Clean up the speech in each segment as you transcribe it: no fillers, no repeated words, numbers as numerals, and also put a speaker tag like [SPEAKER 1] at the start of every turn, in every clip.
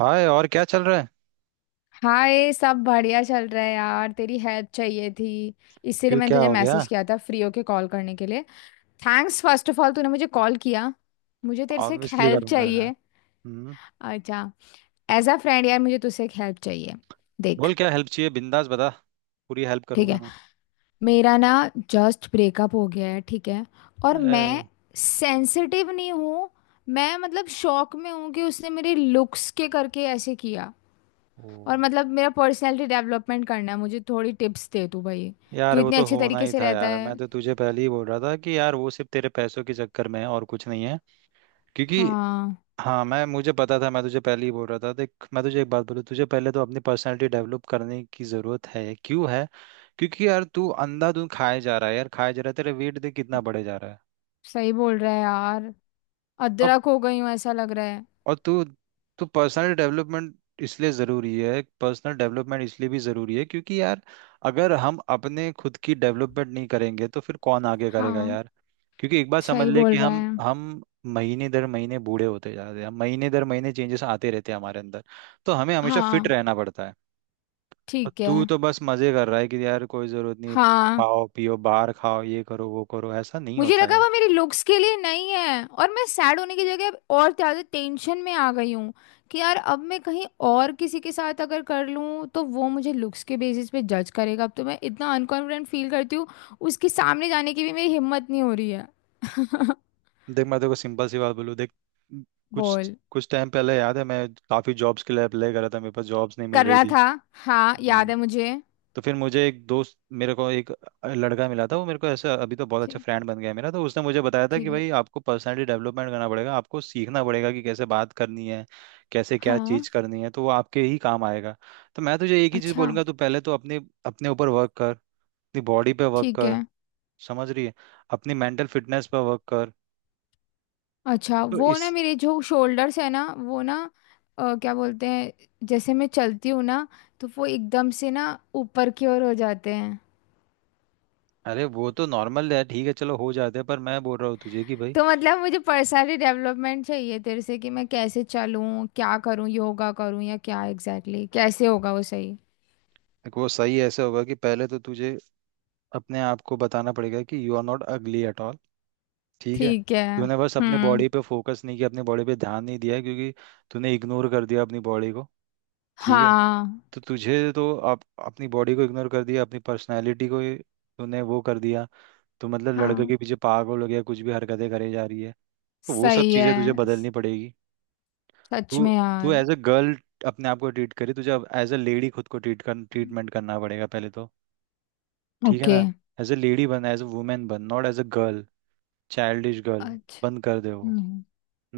[SPEAKER 1] हाय, और क्या चल रहा है।
[SPEAKER 2] हाय। सब बढ़िया चल रहा है यार। तेरी हेल्प चाहिए थी, इसीलिए
[SPEAKER 1] क्यों,
[SPEAKER 2] मैंने
[SPEAKER 1] क्या
[SPEAKER 2] तुझे
[SPEAKER 1] हो गया।
[SPEAKER 2] मैसेज किया था फ्री होके कॉल करने के लिए। थैंक्स फर्स्ट ऑफ ऑल तूने मुझे कॉल किया। मुझे तेरे से एक
[SPEAKER 1] ऑब्वियसली
[SPEAKER 2] हेल्प
[SPEAKER 1] करूंगा यार।
[SPEAKER 2] चाहिए।
[SPEAKER 1] हम्म।
[SPEAKER 2] अच्छा, एज अ फ्रेंड यार मुझे तुझसे एक हेल्प चाहिए। देख,
[SPEAKER 1] बोल क्या हेल्प चाहिए, बिंदास बता। पूरी हेल्प
[SPEAKER 2] ठीक
[SPEAKER 1] करूंगा
[SPEAKER 2] है,
[SPEAKER 1] मैं।
[SPEAKER 2] मेरा ना जस्ट ब्रेकअप हो गया है। ठीक है और
[SPEAKER 1] अरे।
[SPEAKER 2] मैं सेंसिटिव नहीं हूँ। मैं मतलब शॉक में हूँ कि उसने मेरे लुक्स के करके ऐसे किया।
[SPEAKER 1] ओ
[SPEAKER 2] और मतलब मेरा पर्सनालिटी डेवलपमेंट करना है, मुझे थोड़ी टिप्स दे तू भाई। तू
[SPEAKER 1] यार, वो
[SPEAKER 2] इतने
[SPEAKER 1] तो
[SPEAKER 2] अच्छे
[SPEAKER 1] होना
[SPEAKER 2] तरीके
[SPEAKER 1] ही
[SPEAKER 2] से
[SPEAKER 1] था
[SPEAKER 2] रहता
[SPEAKER 1] यार। मैं
[SPEAKER 2] है।
[SPEAKER 1] तो तुझे पहले ही बोल रहा था कि यार वो सिर्फ तेरे पैसों के चक्कर में है और कुछ नहीं है। क्योंकि
[SPEAKER 2] हाँ।
[SPEAKER 1] हाँ, मैं मुझे पता था, मैं तुझे पहले ही बोल रहा था। देख मैं तुझे एक बात बोलूँ, तुझे पहले तो अपनी पर्सनालिटी डेवलप करने की ज़रूरत है। क्यों है? क्योंकि यार तू अंधाधुंध खाए जा रहा है यार, खाए जा रहा है, तेरा वेट देख कितना बढ़े जा रहा है।
[SPEAKER 2] सही बोल रहा है यार,
[SPEAKER 1] और
[SPEAKER 2] अदरक हो गई हूँ ऐसा लग रहा है।
[SPEAKER 1] और तू तो पर्सनल डेवलपमेंट इसलिए ज़रूरी है, पर्सनल डेवलपमेंट इसलिए भी ज़रूरी है क्योंकि यार अगर हम अपने खुद की डेवलपमेंट नहीं करेंगे तो फिर कौन आगे करेगा
[SPEAKER 2] हाँ,
[SPEAKER 1] यार। क्योंकि एक बात समझ
[SPEAKER 2] सही
[SPEAKER 1] ले कि
[SPEAKER 2] बोल रहा
[SPEAKER 1] हम
[SPEAKER 2] है।
[SPEAKER 1] हम महीने दर महीने बूढ़े होते जा रहे हैं, महीने दर महीने चेंजेस आते रहते हैं हमारे अंदर। तो हमें हमेशा फिट
[SPEAKER 2] हाँ,
[SPEAKER 1] रहना पड़ता है। और
[SPEAKER 2] ठीक है।
[SPEAKER 1] तू तो बस मज़े कर रहा है कि यार कोई ज़रूरत नहीं,
[SPEAKER 2] हाँ।
[SPEAKER 1] खाओ पियो, बाहर खाओ, ये करो वो करो, ऐसा नहीं
[SPEAKER 2] मुझे
[SPEAKER 1] होता है।
[SPEAKER 2] लगा वो मेरी लुक्स के लिए नहीं है, और मैं सैड होने की जगह अब और ज्यादा टेंशन में आ गई हूँ कि यार अब मैं कहीं और किसी के साथ अगर कर लूँ तो वो मुझे लुक्स के बेसिस पे जज करेगा। अब तो मैं इतना अनकॉन्फिडेंट फील करती हूँ, उसके सामने जाने की भी मेरी हिम्मत नहीं हो रही है।
[SPEAKER 1] देख मैं तेरे को सिंपल सी बात बोलूँ, देख कुछ
[SPEAKER 2] बोल।
[SPEAKER 1] कुछ टाइम पहले याद है मैं काफ़ी जॉब्स के लिए अप्लाई कर रहा था, मेरे पास जॉब्स नहीं मिल
[SPEAKER 2] कर
[SPEAKER 1] रही
[SPEAKER 2] रहा
[SPEAKER 1] थी।
[SPEAKER 2] था। हाँ याद
[SPEAKER 1] हम्म,
[SPEAKER 2] है मुझे।
[SPEAKER 1] तो फिर मुझे एक दोस्त, मेरे को एक लड़का मिला था, वो मेरे को ऐसा अभी तो बहुत अच्छा
[SPEAKER 2] ठीक,
[SPEAKER 1] फ्रेंड बन गया है मेरा। तो उसने मुझे बताया था कि
[SPEAKER 2] ठीक है।
[SPEAKER 1] भाई आपको पर्सनैलिटी डेवलपमेंट करना पड़ेगा, आपको सीखना पड़ेगा कि कैसे बात करनी है, कैसे क्या
[SPEAKER 2] हाँ,
[SPEAKER 1] चीज़ करनी है, तो वो आपके ही काम आएगा। तो मैं तुझे एक ही चीज़
[SPEAKER 2] अच्छा।
[SPEAKER 1] बोलूंगा, तू पहले तो अपने अपने ऊपर वर्क कर, अपनी बॉडी पे वर्क
[SPEAKER 2] ठीक
[SPEAKER 1] कर,
[SPEAKER 2] है।
[SPEAKER 1] समझ रही है, अपनी मेंटल फिटनेस पे वर्क कर।
[SPEAKER 2] अच्छा
[SPEAKER 1] तो
[SPEAKER 2] वो ना,
[SPEAKER 1] इस,
[SPEAKER 2] मेरे जो शोल्डर्स है ना वो ना क्या बोलते हैं, जैसे मैं चलती हूँ ना तो वो एकदम से ना ऊपर की ओर हो जाते हैं।
[SPEAKER 1] अरे वो तो नॉर्मल है, ठीक है, चलो हो जाते हैं, पर मैं बोल रहा हूँ तुझे कि भाई
[SPEAKER 2] तो मतलब मुझे पर्सनाली डेवलपमेंट चाहिए तेरे से, कि मैं कैसे चलूँ, क्या करूँ, योगा करूँ या क्या एग्जैक्टली कैसे होगा वो सही।
[SPEAKER 1] देखो वो सही ऐसे होगा कि पहले तो तुझे अपने आप को बताना पड़ेगा कि you are not ugly at all. ठीक है।
[SPEAKER 2] ठीक है।
[SPEAKER 1] तूने बस अपनी
[SPEAKER 2] हम्म।
[SPEAKER 1] बॉडी पे फोकस नहीं किया, अपनी बॉडी पे ध्यान नहीं दिया, क्योंकि तूने इग्नोर कर दिया अपनी बॉडी को। ठीक है।
[SPEAKER 2] हाँ।
[SPEAKER 1] तो तुझे, तो आप अपनी बॉडी को इग्नोर कर दिया, अपनी पर्सनैलिटी को ही तूने वो कर दिया। तो मतलब लड़के
[SPEAKER 2] हाँ,
[SPEAKER 1] के पीछे पागल हो गया, कुछ भी हरकतें करे जा रही है। तो वो सब
[SPEAKER 2] सही है।
[SPEAKER 1] चीज़ें तुझे बदलनी पड़ेगी।
[SPEAKER 2] सच
[SPEAKER 1] तू,
[SPEAKER 2] में
[SPEAKER 1] तू
[SPEAKER 2] यार।
[SPEAKER 1] एज अ गर्ल अपने आप को ट्रीट करी, तुझे अब एज अ लेडी खुद को ट्रीट कर, ट्रीटमेंट करना पड़ेगा पहले तो। ठीक है
[SPEAKER 2] ओके।
[SPEAKER 1] ना। एज अ लेडी बन, एज अ वुमेन बन, not as a girl, childish girl,
[SPEAKER 2] अच्छा।
[SPEAKER 1] बंद कर दे वो।
[SPEAKER 2] हम्म,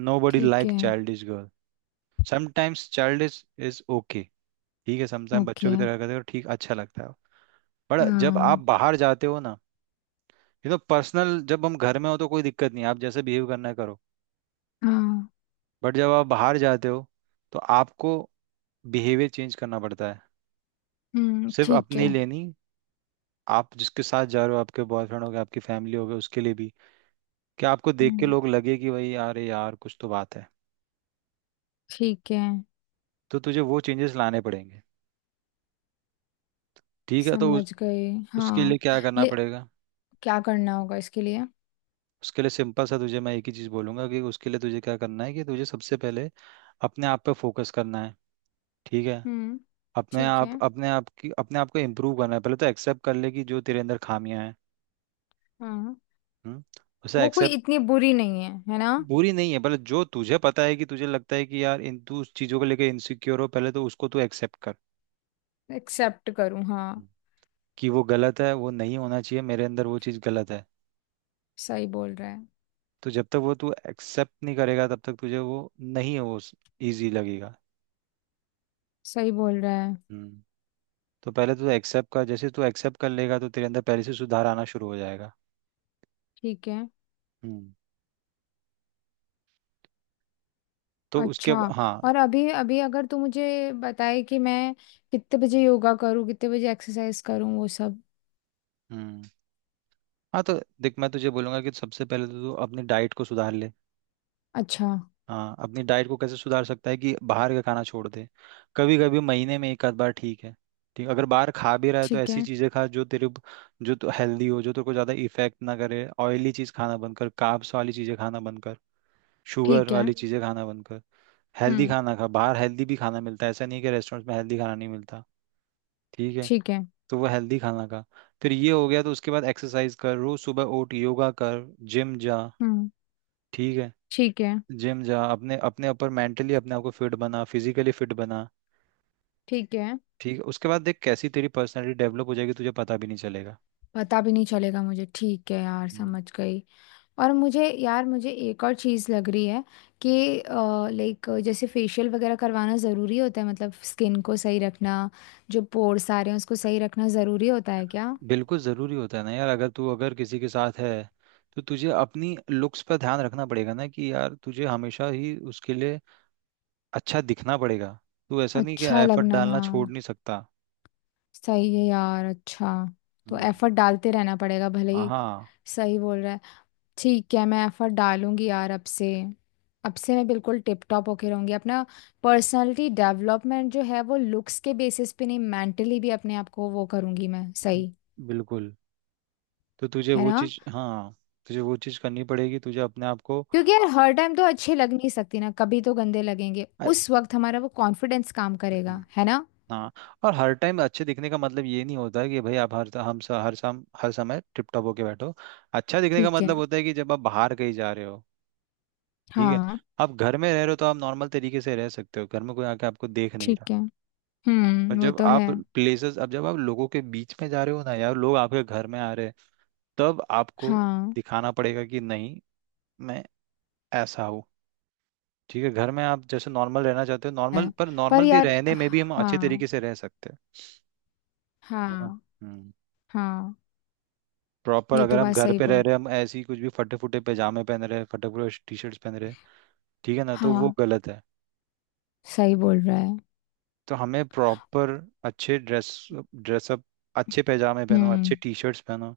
[SPEAKER 1] नो बडी
[SPEAKER 2] ठीक
[SPEAKER 1] लाइक
[SPEAKER 2] है।
[SPEAKER 1] Childish girl. Sometimes childish is okay. ठीक है, समटाइम बच्चों
[SPEAKER 2] ओके।
[SPEAKER 1] की तरह करते हो ठीक, अच्छा लगता है। पर जब आप
[SPEAKER 2] हाँ।
[SPEAKER 1] बाहर जाते हो ना, ये तो पर्सनल, जब हम घर में हो तो कोई दिक्कत नहीं, आप जैसे बिहेव करना है करो,
[SPEAKER 2] हाँ।
[SPEAKER 1] बट जब आप बाहर जाते हो तो आपको बिहेवियर चेंज करना पड़ता है। सिर्फ
[SPEAKER 2] ठीक है।
[SPEAKER 1] अपनी लेनी, आप जिसके साथ जा रहे हो, आपके बॉयफ्रेंड हो गए, आपकी फैमिली हो गए, उसके लिए भी, कि आपको देख के
[SPEAKER 2] हम्म,
[SPEAKER 1] लोग लगे कि भाई यार ये यार कुछ तो बात है।
[SPEAKER 2] ठीक है।
[SPEAKER 1] तो तुझे वो चेंजेस लाने पड़ेंगे। ठीक है तो उस,
[SPEAKER 2] समझ गए
[SPEAKER 1] उसके
[SPEAKER 2] हाँ।
[SPEAKER 1] लिए क्या करना
[SPEAKER 2] ले,
[SPEAKER 1] पड़ेगा।
[SPEAKER 2] क्या करना होगा इसके लिए।
[SPEAKER 1] उसके लिए सिंपल सा तुझे मैं एक ही चीज़ बोलूंगा कि उसके लिए तुझे क्या करना है कि तुझे सबसे पहले अपने आप पे फोकस करना है। ठीक है।
[SPEAKER 2] हम्म,
[SPEAKER 1] अपने
[SPEAKER 2] ठीक
[SPEAKER 1] आप,
[SPEAKER 2] है।
[SPEAKER 1] अपने आप की, अपने आप को इम्प्रूव करना है, पहले तो एक्सेप्ट कर ले कि जो तेरे अंदर खामियां हैं।
[SPEAKER 2] हाँ।
[SPEAKER 1] हम्म, उसे
[SPEAKER 2] वो कोई
[SPEAKER 1] एक्सेप्ट,
[SPEAKER 2] इतनी बुरी नहीं है, है ना।
[SPEAKER 1] बुरी नहीं है, पहले जो तुझे पता है कि तुझे लगता है कि यार इन तू उस चीज़ों को लेकर इनसिक्योर हो, पहले तो उसको तू एक्सेप्ट कर
[SPEAKER 2] एक्सेप्ट करूँ हाँ।
[SPEAKER 1] कि वो गलत है, वो नहीं होना चाहिए मेरे अंदर, वो चीज़ गलत है।
[SPEAKER 2] सही बोल रहा है।
[SPEAKER 1] तो जब तक वो तू एक्सेप्ट नहीं करेगा, तब तक तुझे वो नहीं, वो ईजी लगेगा।
[SPEAKER 2] सही बोल रहा है।
[SPEAKER 1] हम्म। तो पहले तू एक्सेप्ट कर, जैसे तू एक्सेप्ट कर लेगा तो तेरे अंदर पहले से सुधार आना शुरू हो जाएगा।
[SPEAKER 2] ठीक है।
[SPEAKER 1] हम्म। तो उसके
[SPEAKER 2] अच्छा,
[SPEAKER 1] अब- हाँ।
[SPEAKER 2] और अभी अभी अगर तू मुझे बताए कि मैं कितने बजे योगा करूँ, कितने बजे एक्सरसाइज करूँ, वो सब।
[SPEAKER 1] हम्म। हाँ तो देख मैं तुझे बोलूंगा कि सबसे पहले तो तू अपनी डाइट को सुधार ले।
[SPEAKER 2] अच्छा।
[SPEAKER 1] हाँ, अपनी डाइट को कैसे सुधार सकता है कि बाहर का खाना छोड़ दे, कभी कभी महीने में एक आध बार ठीक है, ठीक अगर बाहर खा भी रहा है तो
[SPEAKER 2] ठीक
[SPEAKER 1] ऐसी
[SPEAKER 2] है।
[SPEAKER 1] चीज़ें खा जो तेरे, जो तो हेल्दी हो, जो तेरे को ज़्यादा इफेक्ट ना करे। ऑयली चीज़ खाना बंद कर, कार्ब्स वाली चीज़ें खाना बंद कर, शुगर
[SPEAKER 2] ठीक है।
[SPEAKER 1] वाली चीज़ें खाना बंद कर। हेल्दी
[SPEAKER 2] हम्म।
[SPEAKER 1] खाना खा, बाहर हेल्दी भी खाना मिलता है, ऐसा नहीं है कि रेस्टोरेंट्स में हेल्दी खाना नहीं मिलता। ठीक है।
[SPEAKER 2] ठीक है।
[SPEAKER 1] तो वो हेल्दी खाना खा। फिर ये हो गया तो उसके बाद एक्सरसाइज कर, रोज सुबह उठ, योगा कर, जिम जा।
[SPEAKER 2] हम्म।
[SPEAKER 1] ठीक है,
[SPEAKER 2] ठीक है।
[SPEAKER 1] जिम जा, अपने अपने ऊपर मेंटली अपने आप को फिट बना, फिजिकली फिट बना।
[SPEAKER 2] ठीक है।
[SPEAKER 1] ठीक है। उसके बाद देख कैसी तेरी पर्सनालिटी डेवलप हो जाएगी, तुझे पता भी नहीं चलेगा।
[SPEAKER 2] पता भी नहीं चलेगा मुझे। ठीक है यार,
[SPEAKER 1] हम्म।
[SPEAKER 2] समझ गई। और मुझे यार, मुझे एक और चीज़ लग रही है कि लाइक, जैसे फेशियल वगैरह करवाना ज़रूरी होता है, मतलब स्किन को सही रखना, जो पोर्स आ रहे हैं उसको सही रखना ज़रूरी होता है क्या।
[SPEAKER 1] बिल्कुल ज़रूरी होता है ना यार, अगर तू अगर किसी के साथ है तो तुझे अपनी लुक्स पर ध्यान रखना पड़ेगा ना कि यार तुझे हमेशा ही उसके लिए अच्छा दिखना पड़ेगा। तू ऐसा नहीं कि
[SPEAKER 2] अच्छा
[SPEAKER 1] एफर्ट
[SPEAKER 2] लगना
[SPEAKER 1] डालना छोड़
[SPEAKER 2] हाँ।
[SPEAKER 1] नहीं सकता।
[SPEAKER 2] सही है यार। अच्छा, तो
[SPEAKER 1] हम्म।
[SPEAKER 2] एफर्ट डालते रहना पड़ेगा भले ही।
[SPEAKER 1] हाँ।
[SPEAKER 2] सही बोल रहा है। ठीक है, मैं एफर्ट डालूंगी यार अब से। अब से मैं बिल्कुल टिप टॉप होके रहूंगी। अपना पर्सनालिटी डेवलपमेंट जो है वो लुक्स के बेसिस पे नहीं, मेंटली भी अपने आप को वो करूंगी मैं।
[SPEAKER 1] न-
[SPEAKER 2] सही
[SPEAKER 1] बिल्कुल। तो तुझे
[SPEAKER 2] है
[SPEAKER 1] वो
[SPEAKER 2] ना।
[SPEAKER 1] चीज़ हाँ, तुझे वो चीज़ करनी पड़ेगी, तुझे अपने आप को।
[SPEAKER 2] क्योंकि यार हर टाइम तो अच्छे लग नहीं सकती ना, कभी तो गंदे लगेंगे। उस वक्त हमारा वो कॉन्फिडेंस काम करेगा, है ना।
[SPEAKER 1] हाँ और हर टाइम अच्छे दिखने का मतलब ये नहीं होता है कि भाई आप हर हर शाम हर समय टिप टॉप होके बैठो। अच्छा दिखने का
[SPEAKER 2] ठीक है।
[SPEAKER 1] मतलब होता है कि जब आप बाहर कहीं जा रहे हो। ठीक है।
[SPEAKER 2] हाँ।
[SPEAKER 1] आप घर में रह रहे हो तो आप नॉर्मल तरीके से रह सकते हो, घर में कोई आके आपको देख नहीं रहा।
[SPEAKER 2] ठीक है।
[SPEAKER 1] पर
[SPEAKER 2] हम्म, वो
[SPEAKER 1] जब
[SPEAKER 2] तो है।
[SPEAKER 1] आप प्लेसेस, अब जब आप लोगों के बीच में जा रहे हो ना यार, लोग आपके घर में आ रहे हैं तब आपको
[SPEAKER 2] हाँ
[SPEAKER 1] दिखाना पड़ेगा कि नहीं, मैं ऐसा हूँ। ठीक है घर में आप जैसे नॉर्मल रहना चाहते हो, नॉर्मल,
[SPEAKER 2] है।
[SPEAKER 1] पर
[SPEAKER 2] पर
[SPEAKER 1] नॉर्मल भी
[SPEAKER 2] यार,
[SPEAKER 1] रहने में भी हम अच्छे
[SPEAKER 2] हाँ।
[SPEAKER 1] तरीके से रह सकते हैं। है ना।
[SPEAKER 2] हाँ।
[SPEAKER 1] हम्म।
[SPEAKER 2] हाँ।
[SPEAKER 1] प्रॉपर
[SPEAKER 2] ये
[SPEAKER 1] अगर
[SPEAKER 2] तो
[SPEAKER 1] हम
[SPEAKER 2] बात
[SPEAKER 1] घर
[SPEAKER 2] सही
[SPEAKER 1] पे रह
[SPEAKER 2] बोल।
[SPEAKER 1] रहे हैं, हम ऐसे ही कुछ भी फटे फुटे पैजामे पहन रहे हैं, फटे फुटे टी शर्ट्स पहन रहे हैं, ठीक है ना, तो वो
[SPEAKER 2] हाँ
[SPEAKER 1] गलत है।
[SPEAKER 2] सही बोल रहा है।
[SPEAKER 1] तो हमें प्रॉपर अच्छे ड्रेस, ड्रेसअप, अच्छे पैजामे पहनो, अच्छे
[SPEAKER 2] हम्म।
[SPEAKER 1] टी शर्ट्स पहनो,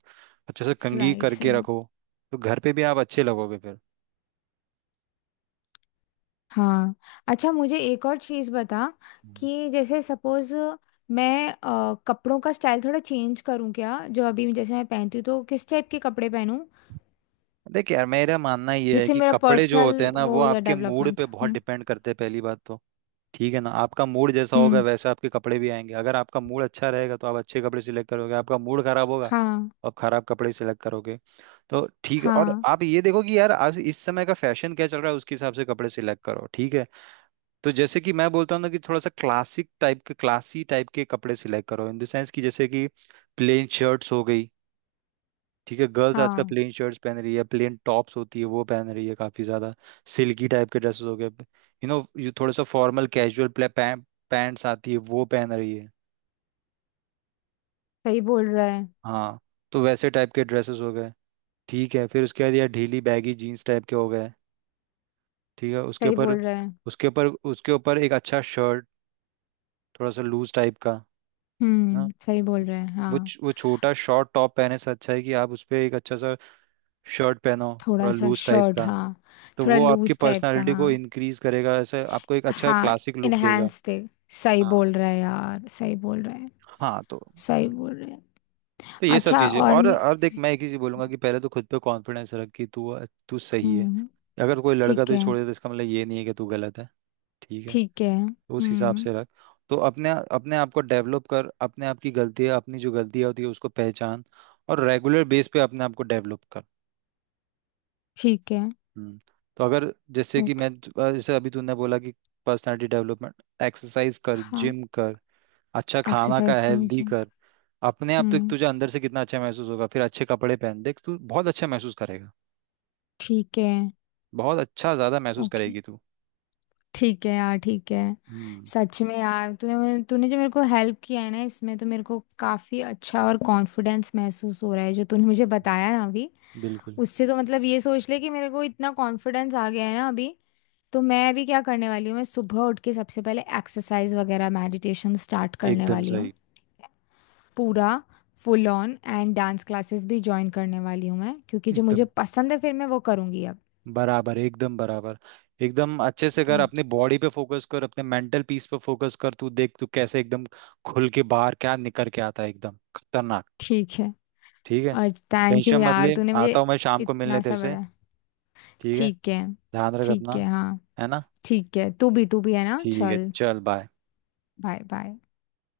[SPEAKER 1] अच्छे से कंघी
[SPEAKER 2] राइट,
[SPEAKER 1] करके
[SPEAKER 2] सही।
[SPEAKER 1] रखो, तो घर पे भी आप अच्छे लगोगे फिर।
[SPEAKER 2] हाँ। अच्छा, मुझे एक और चीज़ बता
[SPEAKER 1] हम्म।
[SPEAKER 2] कि जैसे सपोज मैं कपड़ों का स्टाइल थोड़ा चेंज करूँ क्या, जो अभी जैसे मैं पहनती हूँ, तो किस टाइप के कपड़े पहनूं
[SPEAKER 1] देख यार मेरा मानना ये है
[SPEAKER 2] जिससे
[SPEAKER 1] कि
[SPEAKER 2] मेरा
[SPEAKER 1] कपड़े जो होते हैं
[SPEAKER 2] पर्सनल
[SPEAKER 1] ना
[SPEAKER 2] वो
[SPEAKER 1] वो
[SPEAKER 2] हो जाए,
[SPEAKER 1] आपके मूड
[SPEAKER 2] डेवलपमेंट।
[SPEAKER 1] पे बहुत
[SPEAKER 2] हम्म।
[SPEAKER 1] डिपेंड करते हैं पहली बात तो। ठीक है ना। आपका मूड जैसा होगा
[SPEAKER 2] हम्म।
[SPEAKER 1] वैसे आपके कपड़े भी आएंगे। अगर आपका मूड अच्छा रहेगा तो आप अच्छे कपड़े सिलेक्ट करोगे, आपका मूड खराब होगा
[SPEAKER 2] हाँ।
[SPEAKER 1] और खराब कपड़े सिलेक्ट करोगे। तो ठीक है, और
[SPEAKER 2] हाँ।
[SPEAKER 1] आप ये देखो कि यार आज इस समय का फैशन क्या चल रहा है उसके हिसाब से कपड़े सिलेक्ट करो। ठीक है। तो जैसे कि मैं बोलता हूँ ना कि थोड़ा सा क्लासिक टाइप के, क्लासी टाइप के कपड़े सिलेक्ट करो, इन द सेंस कि जैसे कि प्लेन शर्ट्स हो गई। ठीक है, गर्ल्स आजकल
[SPEAKER 2] हाँ
[SPEAKER 1] प्लेन शर्ट्स पहन रही है, प्लेन टॉप्स होती है वो पहन रही है काफी ज्यादा, सिल्की टाइप के ड्रेसेस हो गए यू नो, ये थोड़ा सा फॉर्मल कैजुअल पैंट्स आती है वो पहन रही है।
[SPEAKER 2] सही बोल रहा है।
[SPEAKER 1] हाँ। तो वैसे टाइप के ड्रेसेस हो गए। ठीक है, फिर उसके बाद यार ढीली बैगी जीन्स टाइप के हो गए, ठीक है, उसके
[SPEAKER 2] सही
[SPEAKER 1] ऊपर,
[SPEAKER 2] बोल रहा है।
[SPEAKER 1] उसके ऊपर एक अच्छा शर्ट, थोड़ा सा लूज टाइप का, है ना,
[SPEAKER 2] सही बोल रहा है।
[SPEAKER 1] वो
[SPEAKER 2] हाँ,
[SPEAKER 1] वो छोटा शॉर्ट टॉप पहने से अच्छा है कि आप उस पे एक अच्छा सा शर्ट पहनो,
[SPEAKER 2] थोड़ा
[SPEAKER 1] थोड़ा
[SPEAKER 2] सा
[SPEAKER 1] लूज टाइप
[SPEAKER 2] शर्ट
[SPEAKER 1] का।
[SPEAKER 2] हाँ।
[SPEAKER 1] तो
[SPEAKER 2] थोड़ा
[SPEAKER 1] वो आपकी
[SPEAKER 2] लूज टाइप का
[SPEAKER 1] पर्सनालिटी को
[SPEAKER 2] हाँ।
[SPEAKER 1] इंक्रीज करेगा, ऐसे आपको एक अच्छा
[SPEAKER 2] हाँ,
[SPEAKER 1] क्लासिक लुक देगा।
[SPEAKER 2] इनहेंस दे। सही
[SPEAKER 1] हाँ।
[SPEAKER 2] बोल रहा है यार, सही बोल रहा है।
[SPEAKER 1] हाँ तो
[SPEAKER 2] सही बोल रहे हैं।
[SPEAKER 1] तो ये सब
[SPEAKER 2] अच्छा
[SPEAKER 1] चीजें,
[SPEAKER 2] और मैं।
[SPEAKER 1] और देख मैं एक ही चीज बोलूंगा कि पहले तो खुद पे कॉन्फिडेंस रख कि तू, तू सही है।
[SPEAKER 2] हम्म।
[SPEAKER 1] अगर कोई लड़का
[SPEAKER 2] ठीक
[SPEAKER 1] तुझे
[SPEAKER 2] है।
[SPEAKER 1] छोड़ दे तो इसका मतलब ये नहीं है कि तू गलत है। ठीक है।
[SPEAKER 2] ठीक है।
[SPEAKER 1] तो उस हिसाब
[SPEAKER 2] हम्म।
[SPEAKER 1] से रख। तो अपने, अपने आप को डेवलप कर, अपने आप की गलतियाँ, अपनी जो गलतियाँ होती है उसको पहचान, और रेगुलर बेस पे अपने आप को डेवलप कर।
[SPEAKER 2] ठीक है।
[SPEAKER 1] हम्म। तो अगर जैसे कि
[SPEAKER 2] ओके।
[SPEAKER 1] मैं जैसे अभी तूने बोला कि पर्सनालिटी डेवलपमेंट, एक्सरसाइज कर,
[SPEAKER 2] हाँ,
[SPEAKER 1] जिम कर, अच्छा खाना का
[SPEAKER 2] एक्सरसाइज करूँ
[SPEAKER 1] हेल्दी
[SPEAKER 2] जिम।
[SPEAKER 1] कर, अपने आप तो
[SPEAKER 2] हम्म।
[SPEAKER 1] तुझे अंदर से कितना अच्छा महसूस होगा, फिर अच्छे कपड़े पहन, देख तू बहुत अच्छा महसूस करेगा,
[SPEAKER 2] ठीक है।
[SPEAKER 1] बहुत अच्छा ज्यादा महसूस
[SPEAKER 2] ओके।
[SPEAKER 1] करेगी तू।
[SPEAKER 2] ठीक है यार, ठीक है।
[SPEAKER 1] हम्म।
[SPEAKER 2] सच में यार तूने मुझे- तूने जो मेरे को हेल्प किया है ना इसमें, तो मेरे को काफ़ी अच्छा और कॉन्फिडेंस महसूस हो रहा है जो तूने मुझे बताया ना अभी।
[SPEAKER 1] बिल्कुल,
[SPEAKER 2] उससे तो मतलब ये सोच ले कि मेरे को इतना कॉन्फिडेंस आ गया है ना अभी। तो मैं अभी क्या करने वाली हूँ, मैं सुबह उठ के सबसे पहले एक्सरसाइज वगैरह, मेडिटेशन स्टार्ट करने
[SPEAKER 1] एकदम
[SPEAKER 2] वाली हूँ।
[SPEAKER 1] सही,
[SPEAKER 2] पूरा full on and dance classes भी ज्वाइन करने वाली हूँ मैं, क्योंकि जो
[SPEAKER 1] एकदम
[SPEAKER 2] मुझे पसंद है फिर मैं वो करूँगी अब।
[SPEAKER 1] बराबर, एकदम बराबर, एकदम अच्छे से
[SPEAKER 2] ठीक
[SPEAKER 1] कर,
[SPEAKER 2] है।
[SPEAKER 1] अपने बॉडी पे फोकस कर, अपने मेंटल पीस पे फोकस कर, तू देख तू कैसे एकदम खुल के बाहर क्या निकल के आता है एकदम खतरनाक।
[SPEAKER 2] ठीक है।
[SPEAKER 1] ठीक है।
[SPEAKER 2] और थैंक यू
[SPEAKER 1] टेंशन मत
[SPEAKER 2] यार,
[SPEAKER 1] ले,
[SPEAKER 2] तूने
[SPEAKER 1] आता
[SPEAKER 2] मुझे
[SPEAKER 1] हूँ मैं शाम को मिलने
[SPEAKER 2] इतना
[SPEAKER 1] तेरे
[SPEAKER 2] सब
[SPEAKER 1] से।
[SPEAKER 2] बताया।
[SPEAKER 1] ठीक है।
[SPEAKER 2] ठीक है।
[SPEAKER 1] ध्यान रख
[SPEAKER 2] ठीक
[SPEAKER 1] अपना,
[SPEAKER 2] है हाँ।
[SPEAKER 1] है ना।
[SPEAKER 2] ठीक है, तू भी, तू भी, है ना
[SPEAKER 1] ठीक है,
[SPEAKER 2] चल।
[SPEAKER 1] चल बाय।
[SPEAKER 2] Bye bye.